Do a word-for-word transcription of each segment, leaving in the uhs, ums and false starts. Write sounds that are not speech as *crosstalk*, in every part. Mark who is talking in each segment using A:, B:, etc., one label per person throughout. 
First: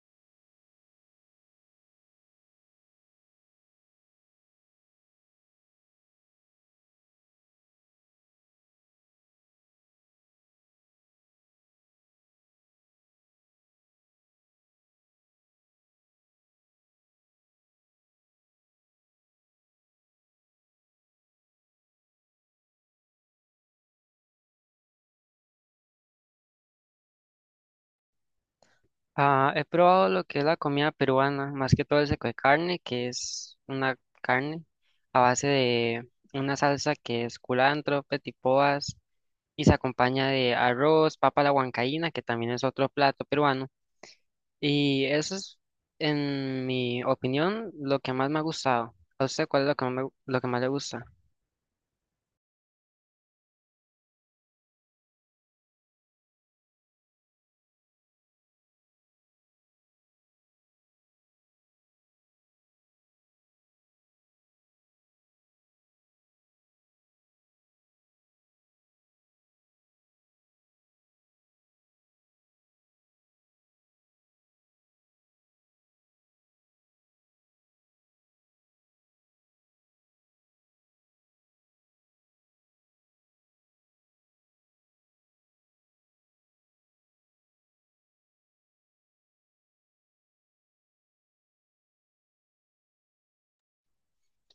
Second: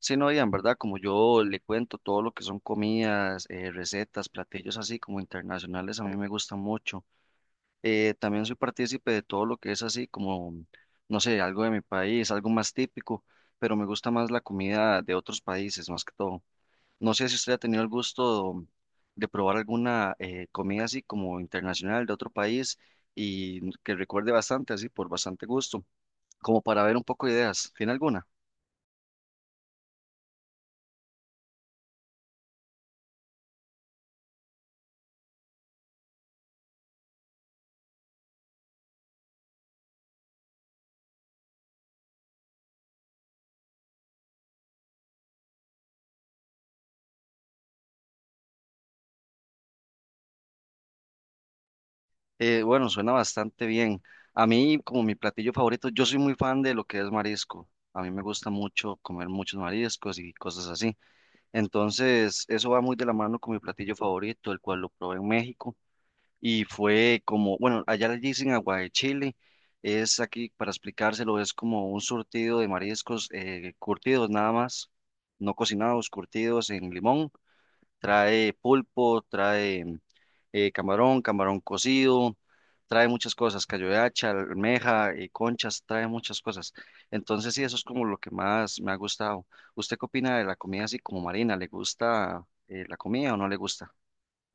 A: Sí, no, Ian, ¿verdad? Como yo le cuento todo lo que son comidas, eh, recetas, platillos así como internacionales, a mí me gusta mucho. Eh, también soy partícipe de todo lo que es así como, no sé, algo de mi país, algo más típico, pero me gusta más la comida de otros países, más que todo. No sé si usted ha tenido el gusto de probar alguna eh, comida así como internacional de otro país y que recuerde bastante, así por bastante gusto, como para ver un poco de ideas. ¿Tiene alguna?
B: Ah, he probado lo que es la comida peruana, más que todo el seco de carne, que es una carne a base de una salsa que es culantro, petipoas y se acompaña de arroz, papa a la huancaína, que también es otro plato peruano. Y eso es, en mi opinión, lo que más me ha gustado. ¿A usted cuál es lo que más, me- lo que más le gusta?
A: Eh, bueno, suena bastante bien. A mí, como mi platillo favorito, yo soy muy fan de lo que es marisco. A mí me gusta mucho comer muchos mariscos y cosas así. Entonces, eso va muy de la mano con mi platillo favorito, el cual lo probé en México y fue como, bueno, allá le dicen agua de Chile. Es aquí, para explicárselo, es como un surtido de mariscos eh, curtidos nada más, no cocinados, curtidos en limón. Trae pulpo, trae mm, eh, camarón, camarón cocido, trae muchas cosas, callo de hacha, almeja, eh, conchas, trae muchas cosas. Entonces sí, eso es como lo que más me ha gustado. ¿Usted qué opina de la comida así como marina? ¿Le gusta eh, la comida o no le gusta?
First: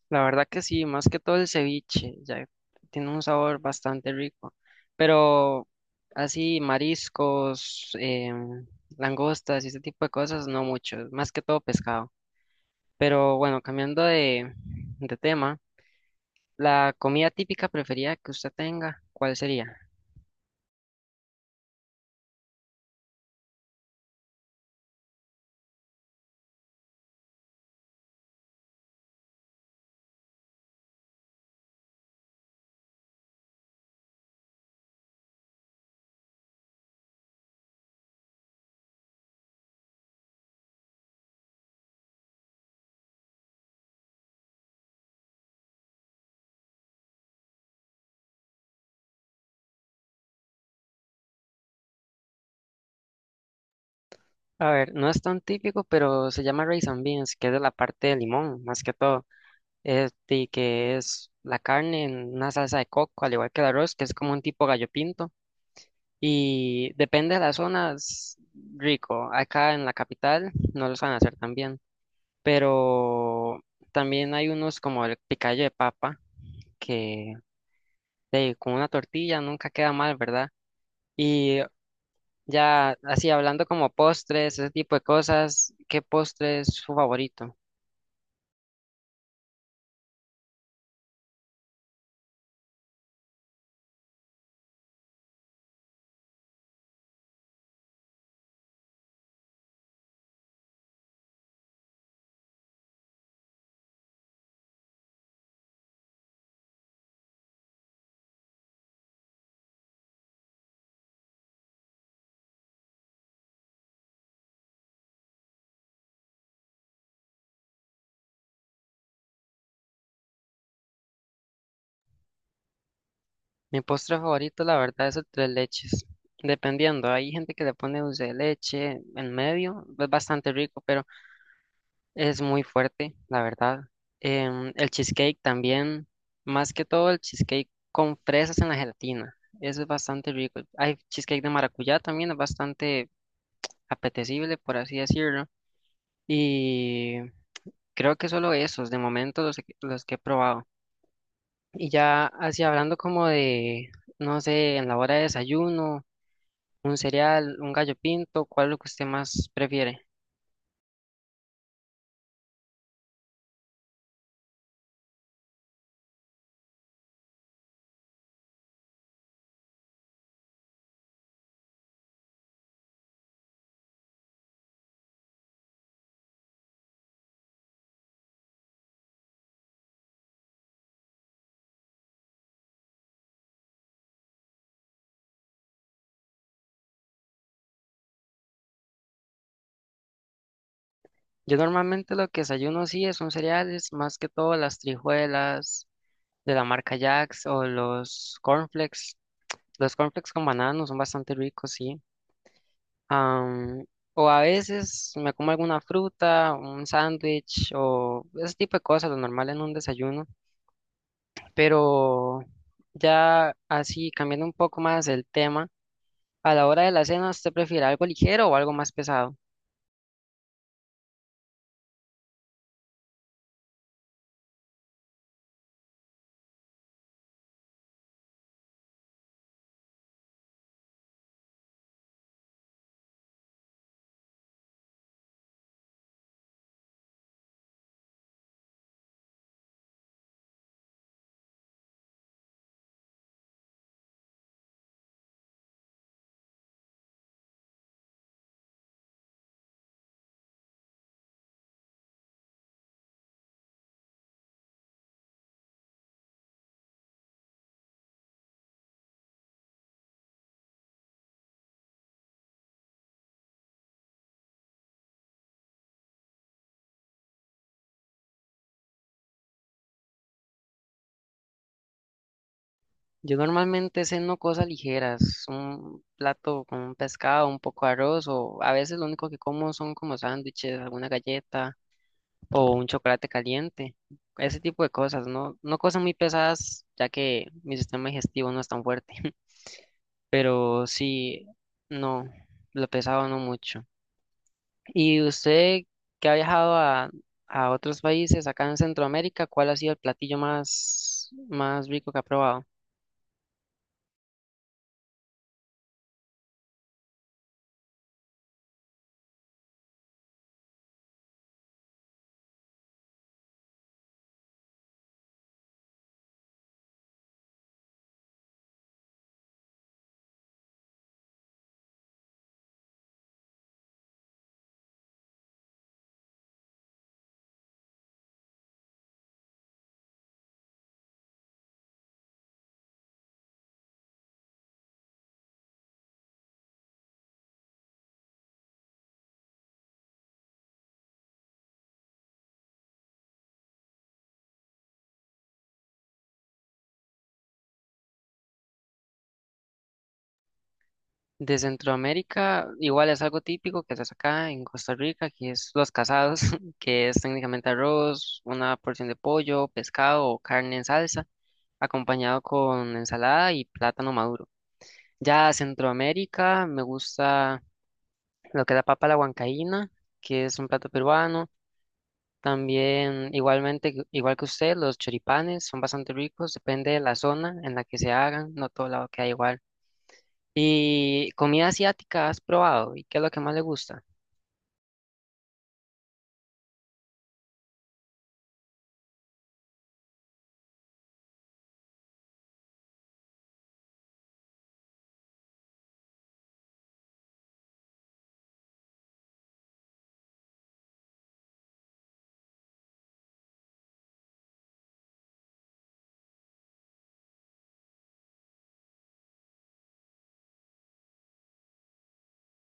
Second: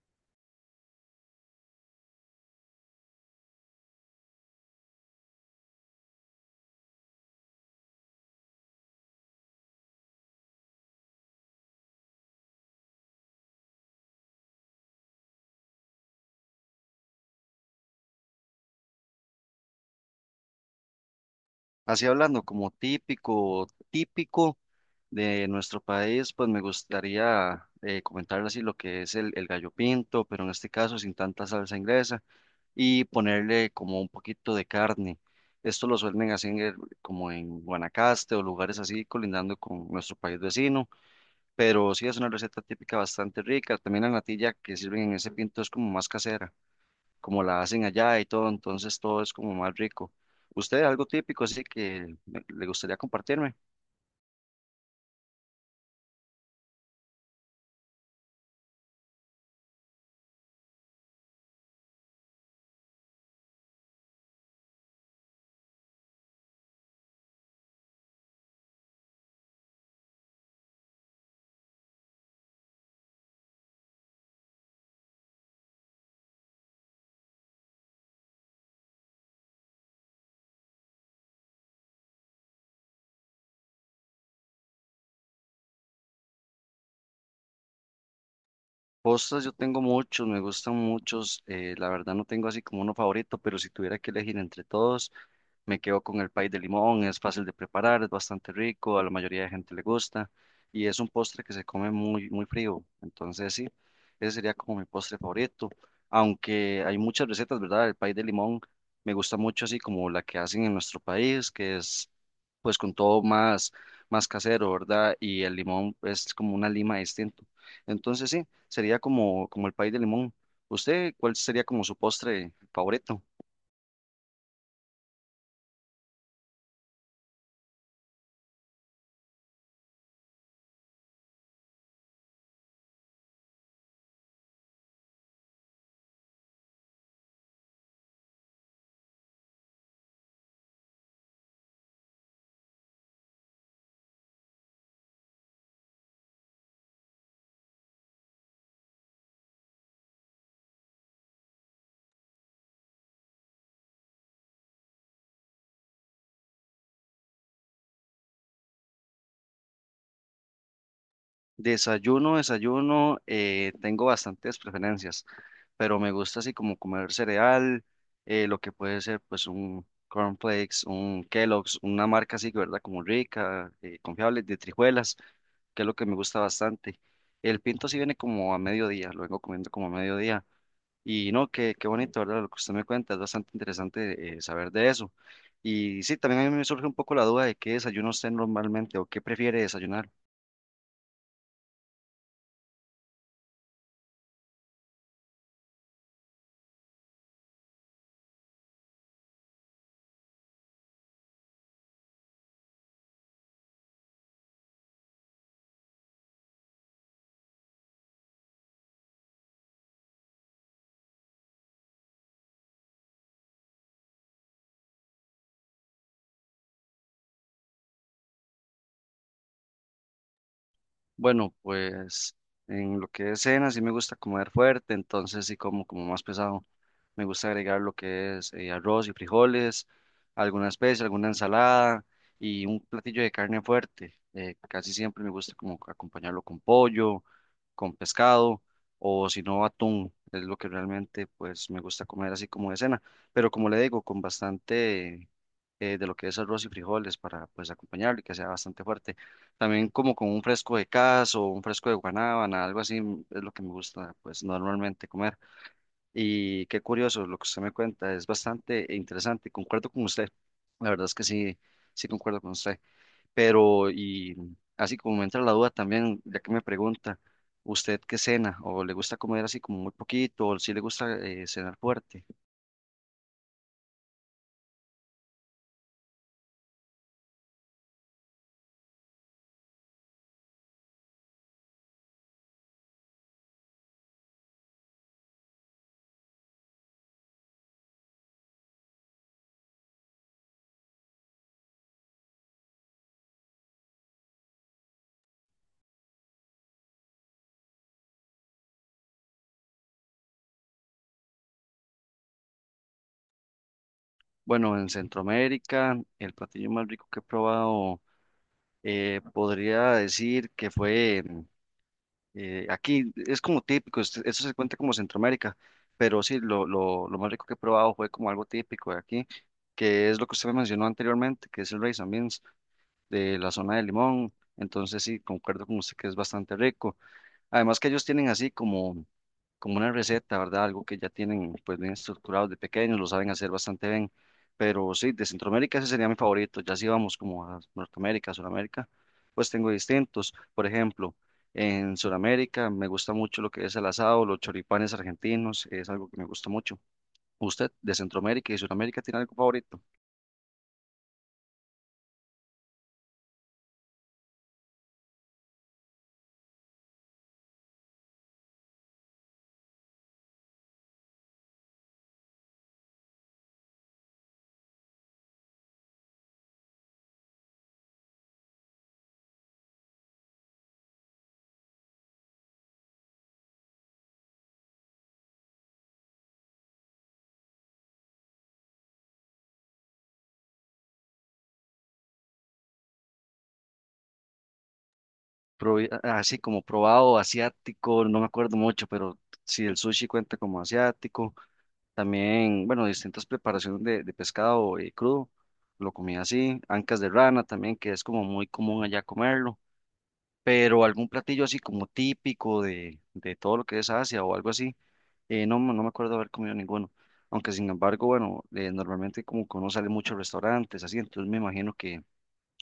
B: La verdad que sí, más que todo el ceviche, ya tiene un sabor bastante rico. Pero así mariscos, em, langostas y ese tipo de cosas, no mucho, más que todo pescado. Pero bueno, cambiando de, de tema, la comida típica preferida que usted tenga, ¿cuál sería?
A: Así hablando, como típico, típico de nuestro país, pues me gustaría eh, comentarle así lo que es el, el gallo pinto, pero en este caso sin tanta salsa inglesa y ponerle como un poquito de carne. Esto lo suelen hacer en- como en Guanacaste o lugares así colindando con nuestro país vecino, pero sí es una receta típica bastante rica. También la natilla que sirven en ese pinto es como más casera, como la hacen allá y todo, entonces todo es como más rico. ¿Usted algo típico así que me- le gustaría compartirme?
B: A ver, no es tan típico, pero se llama rice and beans, que es de la parte de limón, más que todo. Este, que es la carne en una salsa de coco, al igual que el arroz, que es como un tipo gallo pinto. Y depende de las zonas, rico. Acá en la capital no los van a hacer tan bien. Pero también hay unos como el picayo de papa, que de, con una tortilla nunca queda mal, ¿verdad? Y ya así hablando como postres, ese tipo de cosas, ¿qué postre es su favorito?
A: Postres yo tengo muchos, me gustan muchos, eh, la verdad no tengo así como uno favorito, pero si tuviera que elegir entre todos, me quedo con el pay de limón, es fácil de preparar, es bastante rico, a la mayoría de gente le gusta y es un postre que se come muy, muy frío. Entonces, sí, ese sería como mi postre favorito. Aunque hay muchas recetas, ¿verdad? El pay de limón me gusta mucho así como la que hacen en nuestro país, que es pues con todo más, más casero, ¿verdad? Y el limón es como una lima distinto. Entonces, sí, sería como, como el pay de limón. ¿Usted cuál sería como su postre favorito?
B: Mi postre favorito, la verdad, es el tres leches. Dependiendo, hay gente que le pone dulce de leche en medio, es bastante rico, pero es muy fuerte, la verdad. Em, el cheesecake también, más que todo el cheesecake con fresas en la gelatina. Eso es bastante rico. Hay cheesecake de maracuyá también, es bastante apetecible, por así decirlo. Y creo que solo esos, de momento, los, que- los que he probado. Y ya así hablando como de, no sé, en la hora de desayuno, un cereal, un gallo pinto, ¿cuál es lo que usted más prefiere?
A: Desayuno, desayuno, eh, tengo bastantes preferencias, pero me gusta así como comer cereal, eh, lo que puede ser pues un cornflakes, un Kellogg's, una marca así, ¿verdad? Como rica, eh, confiable, de trijuelas, que es lo que me gusta bastante. El pinto sí viene como a mediodía, lo vengo comiendo como a mediodía. Y no, qué, qué bonito, ¿verdad? Lo que usted me cuenta, es bastante interesante eh, saber de eso. Y sí, también a mí me surge un poco la duda de qué desayuno usted normalmente o qué prefiere desayunar.
B: Yo normalmente lo que desayuno sí es un cereales, más que todo las trijuelas de la marca Jax o los cornflakes. Los cornflakes con banano son bastante ricos, sí. Am, o a veces me como alguna fruta, un sándwich o ese tipo de cosas, lo normal en un desayuno. Pero ya así, cambiando un poco más el tema, a la hora de la cena, ¿usted prefiere algo ligero o algo más pesado?
A: Bueno, pues en lo que es cena sí me gusta comer fuerte, entonces sí como como más pesado. Me gusta agregar lo que es eh, arroz y frijoles, alguna especie, alguna ensalada y un platillo de carne fuerte. Eh, casi siempre me gusta como acompañarlo con pollo, con pescado o si no atún. Es lo que realmente pues me gusta comer así como de cena. Pero como le digo, con bastante eh, de lo que es arroz y frijoles para pues acompañarlo y que sea bastante fuerte. También como con un fresco de caso, un fresco de guanábana, algo así mm, es lo que me gusta pues normalmente comer. Y qué curioso lo que usted me cuenta, es bastante interesante, concuerdo con usted, la verdad es que sí, sí concuerdo con usted, pero y así como me entra la duda también, ya que me pregunta, ¿usted qué cena? ¿O le gusta comer así como muy poquito? ¿O si le gusta eh, cenar fuerte?
B: Yo normalmente ceno cosas ligeras, un plato con un pescado, un poco de arroz, o a veces lo único que como son como sándwiches, alguna galleta o un chocolate caliente, ese tipo de cosas, no, no cosas muy pesadas, ya que mi sistema digestivo no es tan fuerte, *laughs* pero sí, no, lo pesado no mucho. ¿Y usted que ha viajado a, a otros países acá en Centroamérica, cuál ha sido el platillo más, más rico que ha probado?
A: Bueno, en Centroamérica, el platillo más rico que he probado, eh, podría decir que fue. Eh, aquí es como típico, es- eso se cuenta como Centroamérica, pero sí, lo, lo, lo más rico que he probado fue como algo típico de aquí, que es lo que usted me mencionó anteriormente, que es el rice and beans de la zona de Limón. Entonces sí, concuerdo con usted que es bastante rico. Además que ellos tienen así como, como una receta, ¿verdad? Algo que ya tienen pues bien estructurado de pequeños, lo saben hacer bastante bien. Pero sí, de Centroamérica ese sería mi favorito. Ya si vamos como a Norteamérica, Sudamérica, pues tengo distintos. Por ejemplo, en Sudamérica me gusta mucho lo que es el asado, los choripanes argentinos, es algo que me gusta mucho. ¿Usted de Centroamérica y Sudamérica tiene algo favorito?
B: De Centroamérica, igual es algo típico que se hace acá en Costa Rica, que es los casados, *laughs* que es técnicamente arroz, una porción de pollo, pescado o carne en salsa, acompañado con ensalada y plátano maduro. Ya Centroamérica, me gusta lo que es la papa a la huancaína, que es un plato peruano. También, igualmente, que- igual que usted, los choripanes son bastante ricos, depende de la zona en la que se hagan, no todo lado queda igual. ¿Y comida asiática has probado? ¿Y qué es lo que más le gusta?
A: Probi- Así como probado asiático, no me acuerdo mucho, pero si el sushi cuenta como asiático. También, bueno, distintas preparaciones de, de pescado eh, crudo, lo comía así, ancas de rana también, que es como muy común allá comerlo, pero algún platillo así como típico de, de todo lo que es Asia o algo así, eh, no, me- no me acuerdo haber comido ninguno, aunque sin embargo, bueno, eh, normalmente como que uno sale mucho a restaurantes, así, entonces me imagino que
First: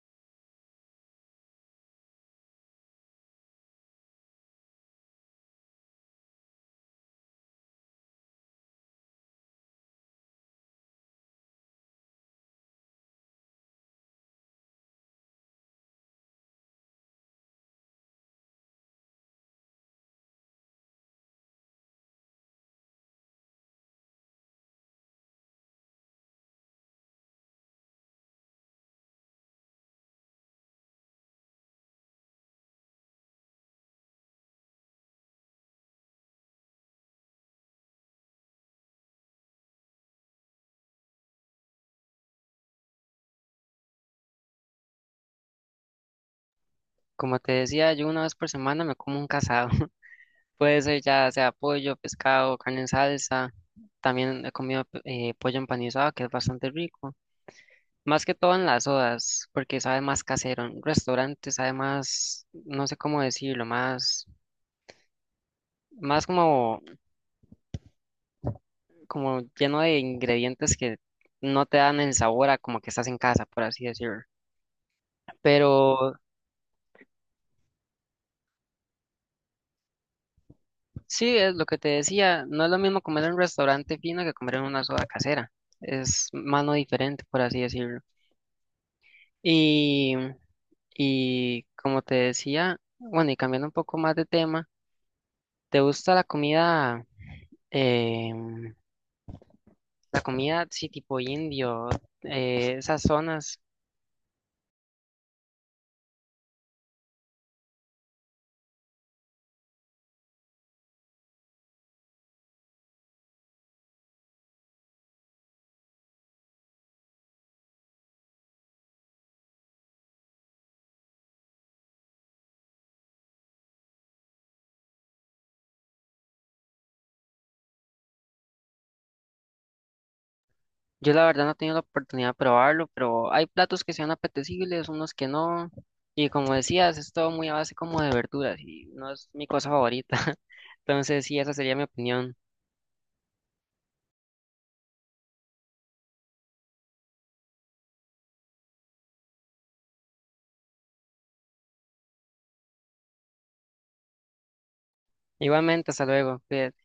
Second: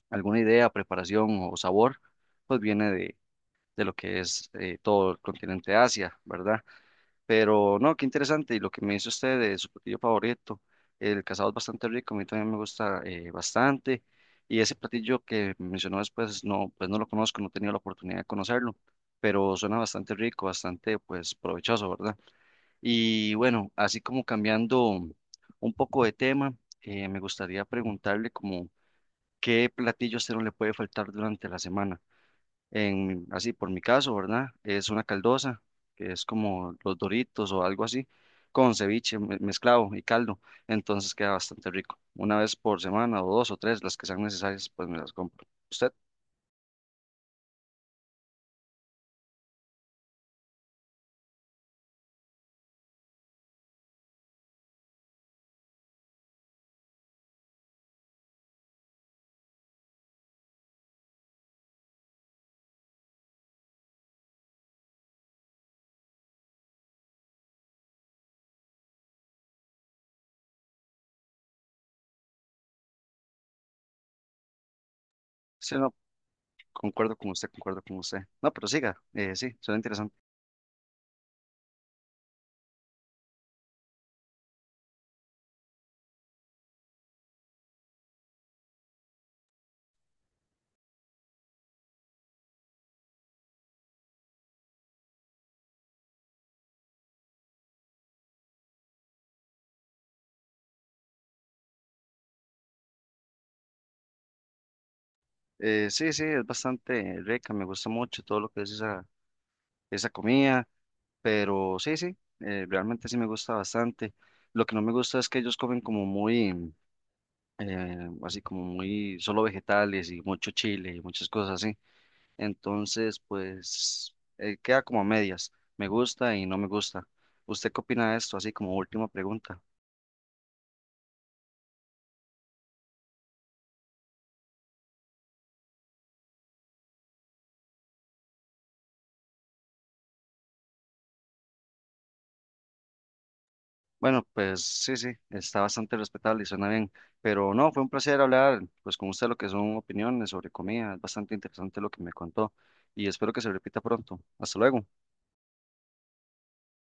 A: alguna idea, preparación o sabor, pues viene de, de lo que es eh, todo el continente Asia, ¿verdad? Pero no, qué interesante. Y lo que me dice usted de su platillo favorito, el casado es bastante rico, a mí también me gusta eh, bastante. Y ese platillo que mencionó después, no, pues no lo conozco, no he tenido la oportunidad de conocerlo, pero suena bastante rico, bastante pues provechoso, ¿verdad? Y bueno, así como cambiando un poco de tema, eh, me gustaría preguntarle como qué platillo a usted no le puede faltar durante la semana en, así por mi caso, ¿verdad? Es una caldosa, que es como los Doritos o algo así, con ceviche me- mezclado y caldo, entonces queda bastante rico. Una vez por semana o dos o tres, las que sean necesarias, pues me las compro. ¿Usted?
B: Como te decía, yo una vez por semana me como un casado. *laughs* Puede ser ya sea pollo, pescado, carne en salsa. También he comido eh, pollo empanizado, que es bastante rico. Más que todo en las sodas, porque sabe más casero. En restaurantes sabe más, no sé cómo decirlo, más, más como, como lleno de ingredientes que no te dan el sabor a como que estás en casa, por así decirlo.
A: Sí, no,
B: Pero
A: concuerdo con usted, concuerdo con usted. No, pero siga, eh, sí, suena interesante.
B: sí, es lo que te decía, no es lo mismo comer en un restaurante fino que comer en una soda casera. Es mano diferente, por así decirlo. Y, y como te decía, bueno, y cambiando un poco más de tema, ¿te gusta la comida? em, La comida, sí, tipo indio, eh, esas zonas.
A: Eh, sí, sí, es bastante rica, me gusta mucho todo lo que es esa, esa comida, pero sí, sí, eh, realmente sí me gusta bastante. Lo que no me gusta es que ellos comen como muy eh, así como muy solo vegetales y mucho chile y muchas cosas así. Entonces, pues eh, queda como a medias. Me gusta y no me gusta. ¿Usted qué opina de esto? Así como última pregunta.
B: Yo la verdad no he tenido la oportunidad de probarlo, pero hay platos que sean apetecibles, unos que no. Y como decías, es todo muy a base como de verduras y no es mi cosa favorita. *laughs* Entonces, sí, esa sería mi opinión.
A: Bueno, pues sí, sí, está bastante respetable y suena bien, pero no, fue un placer hablar pues con usted lo que son opiniones sobre comida, es bastante interesante lo que me contó y espero que se repita pronto. Hasta luego.
B: Igualmente, hasta luego. Cuídate.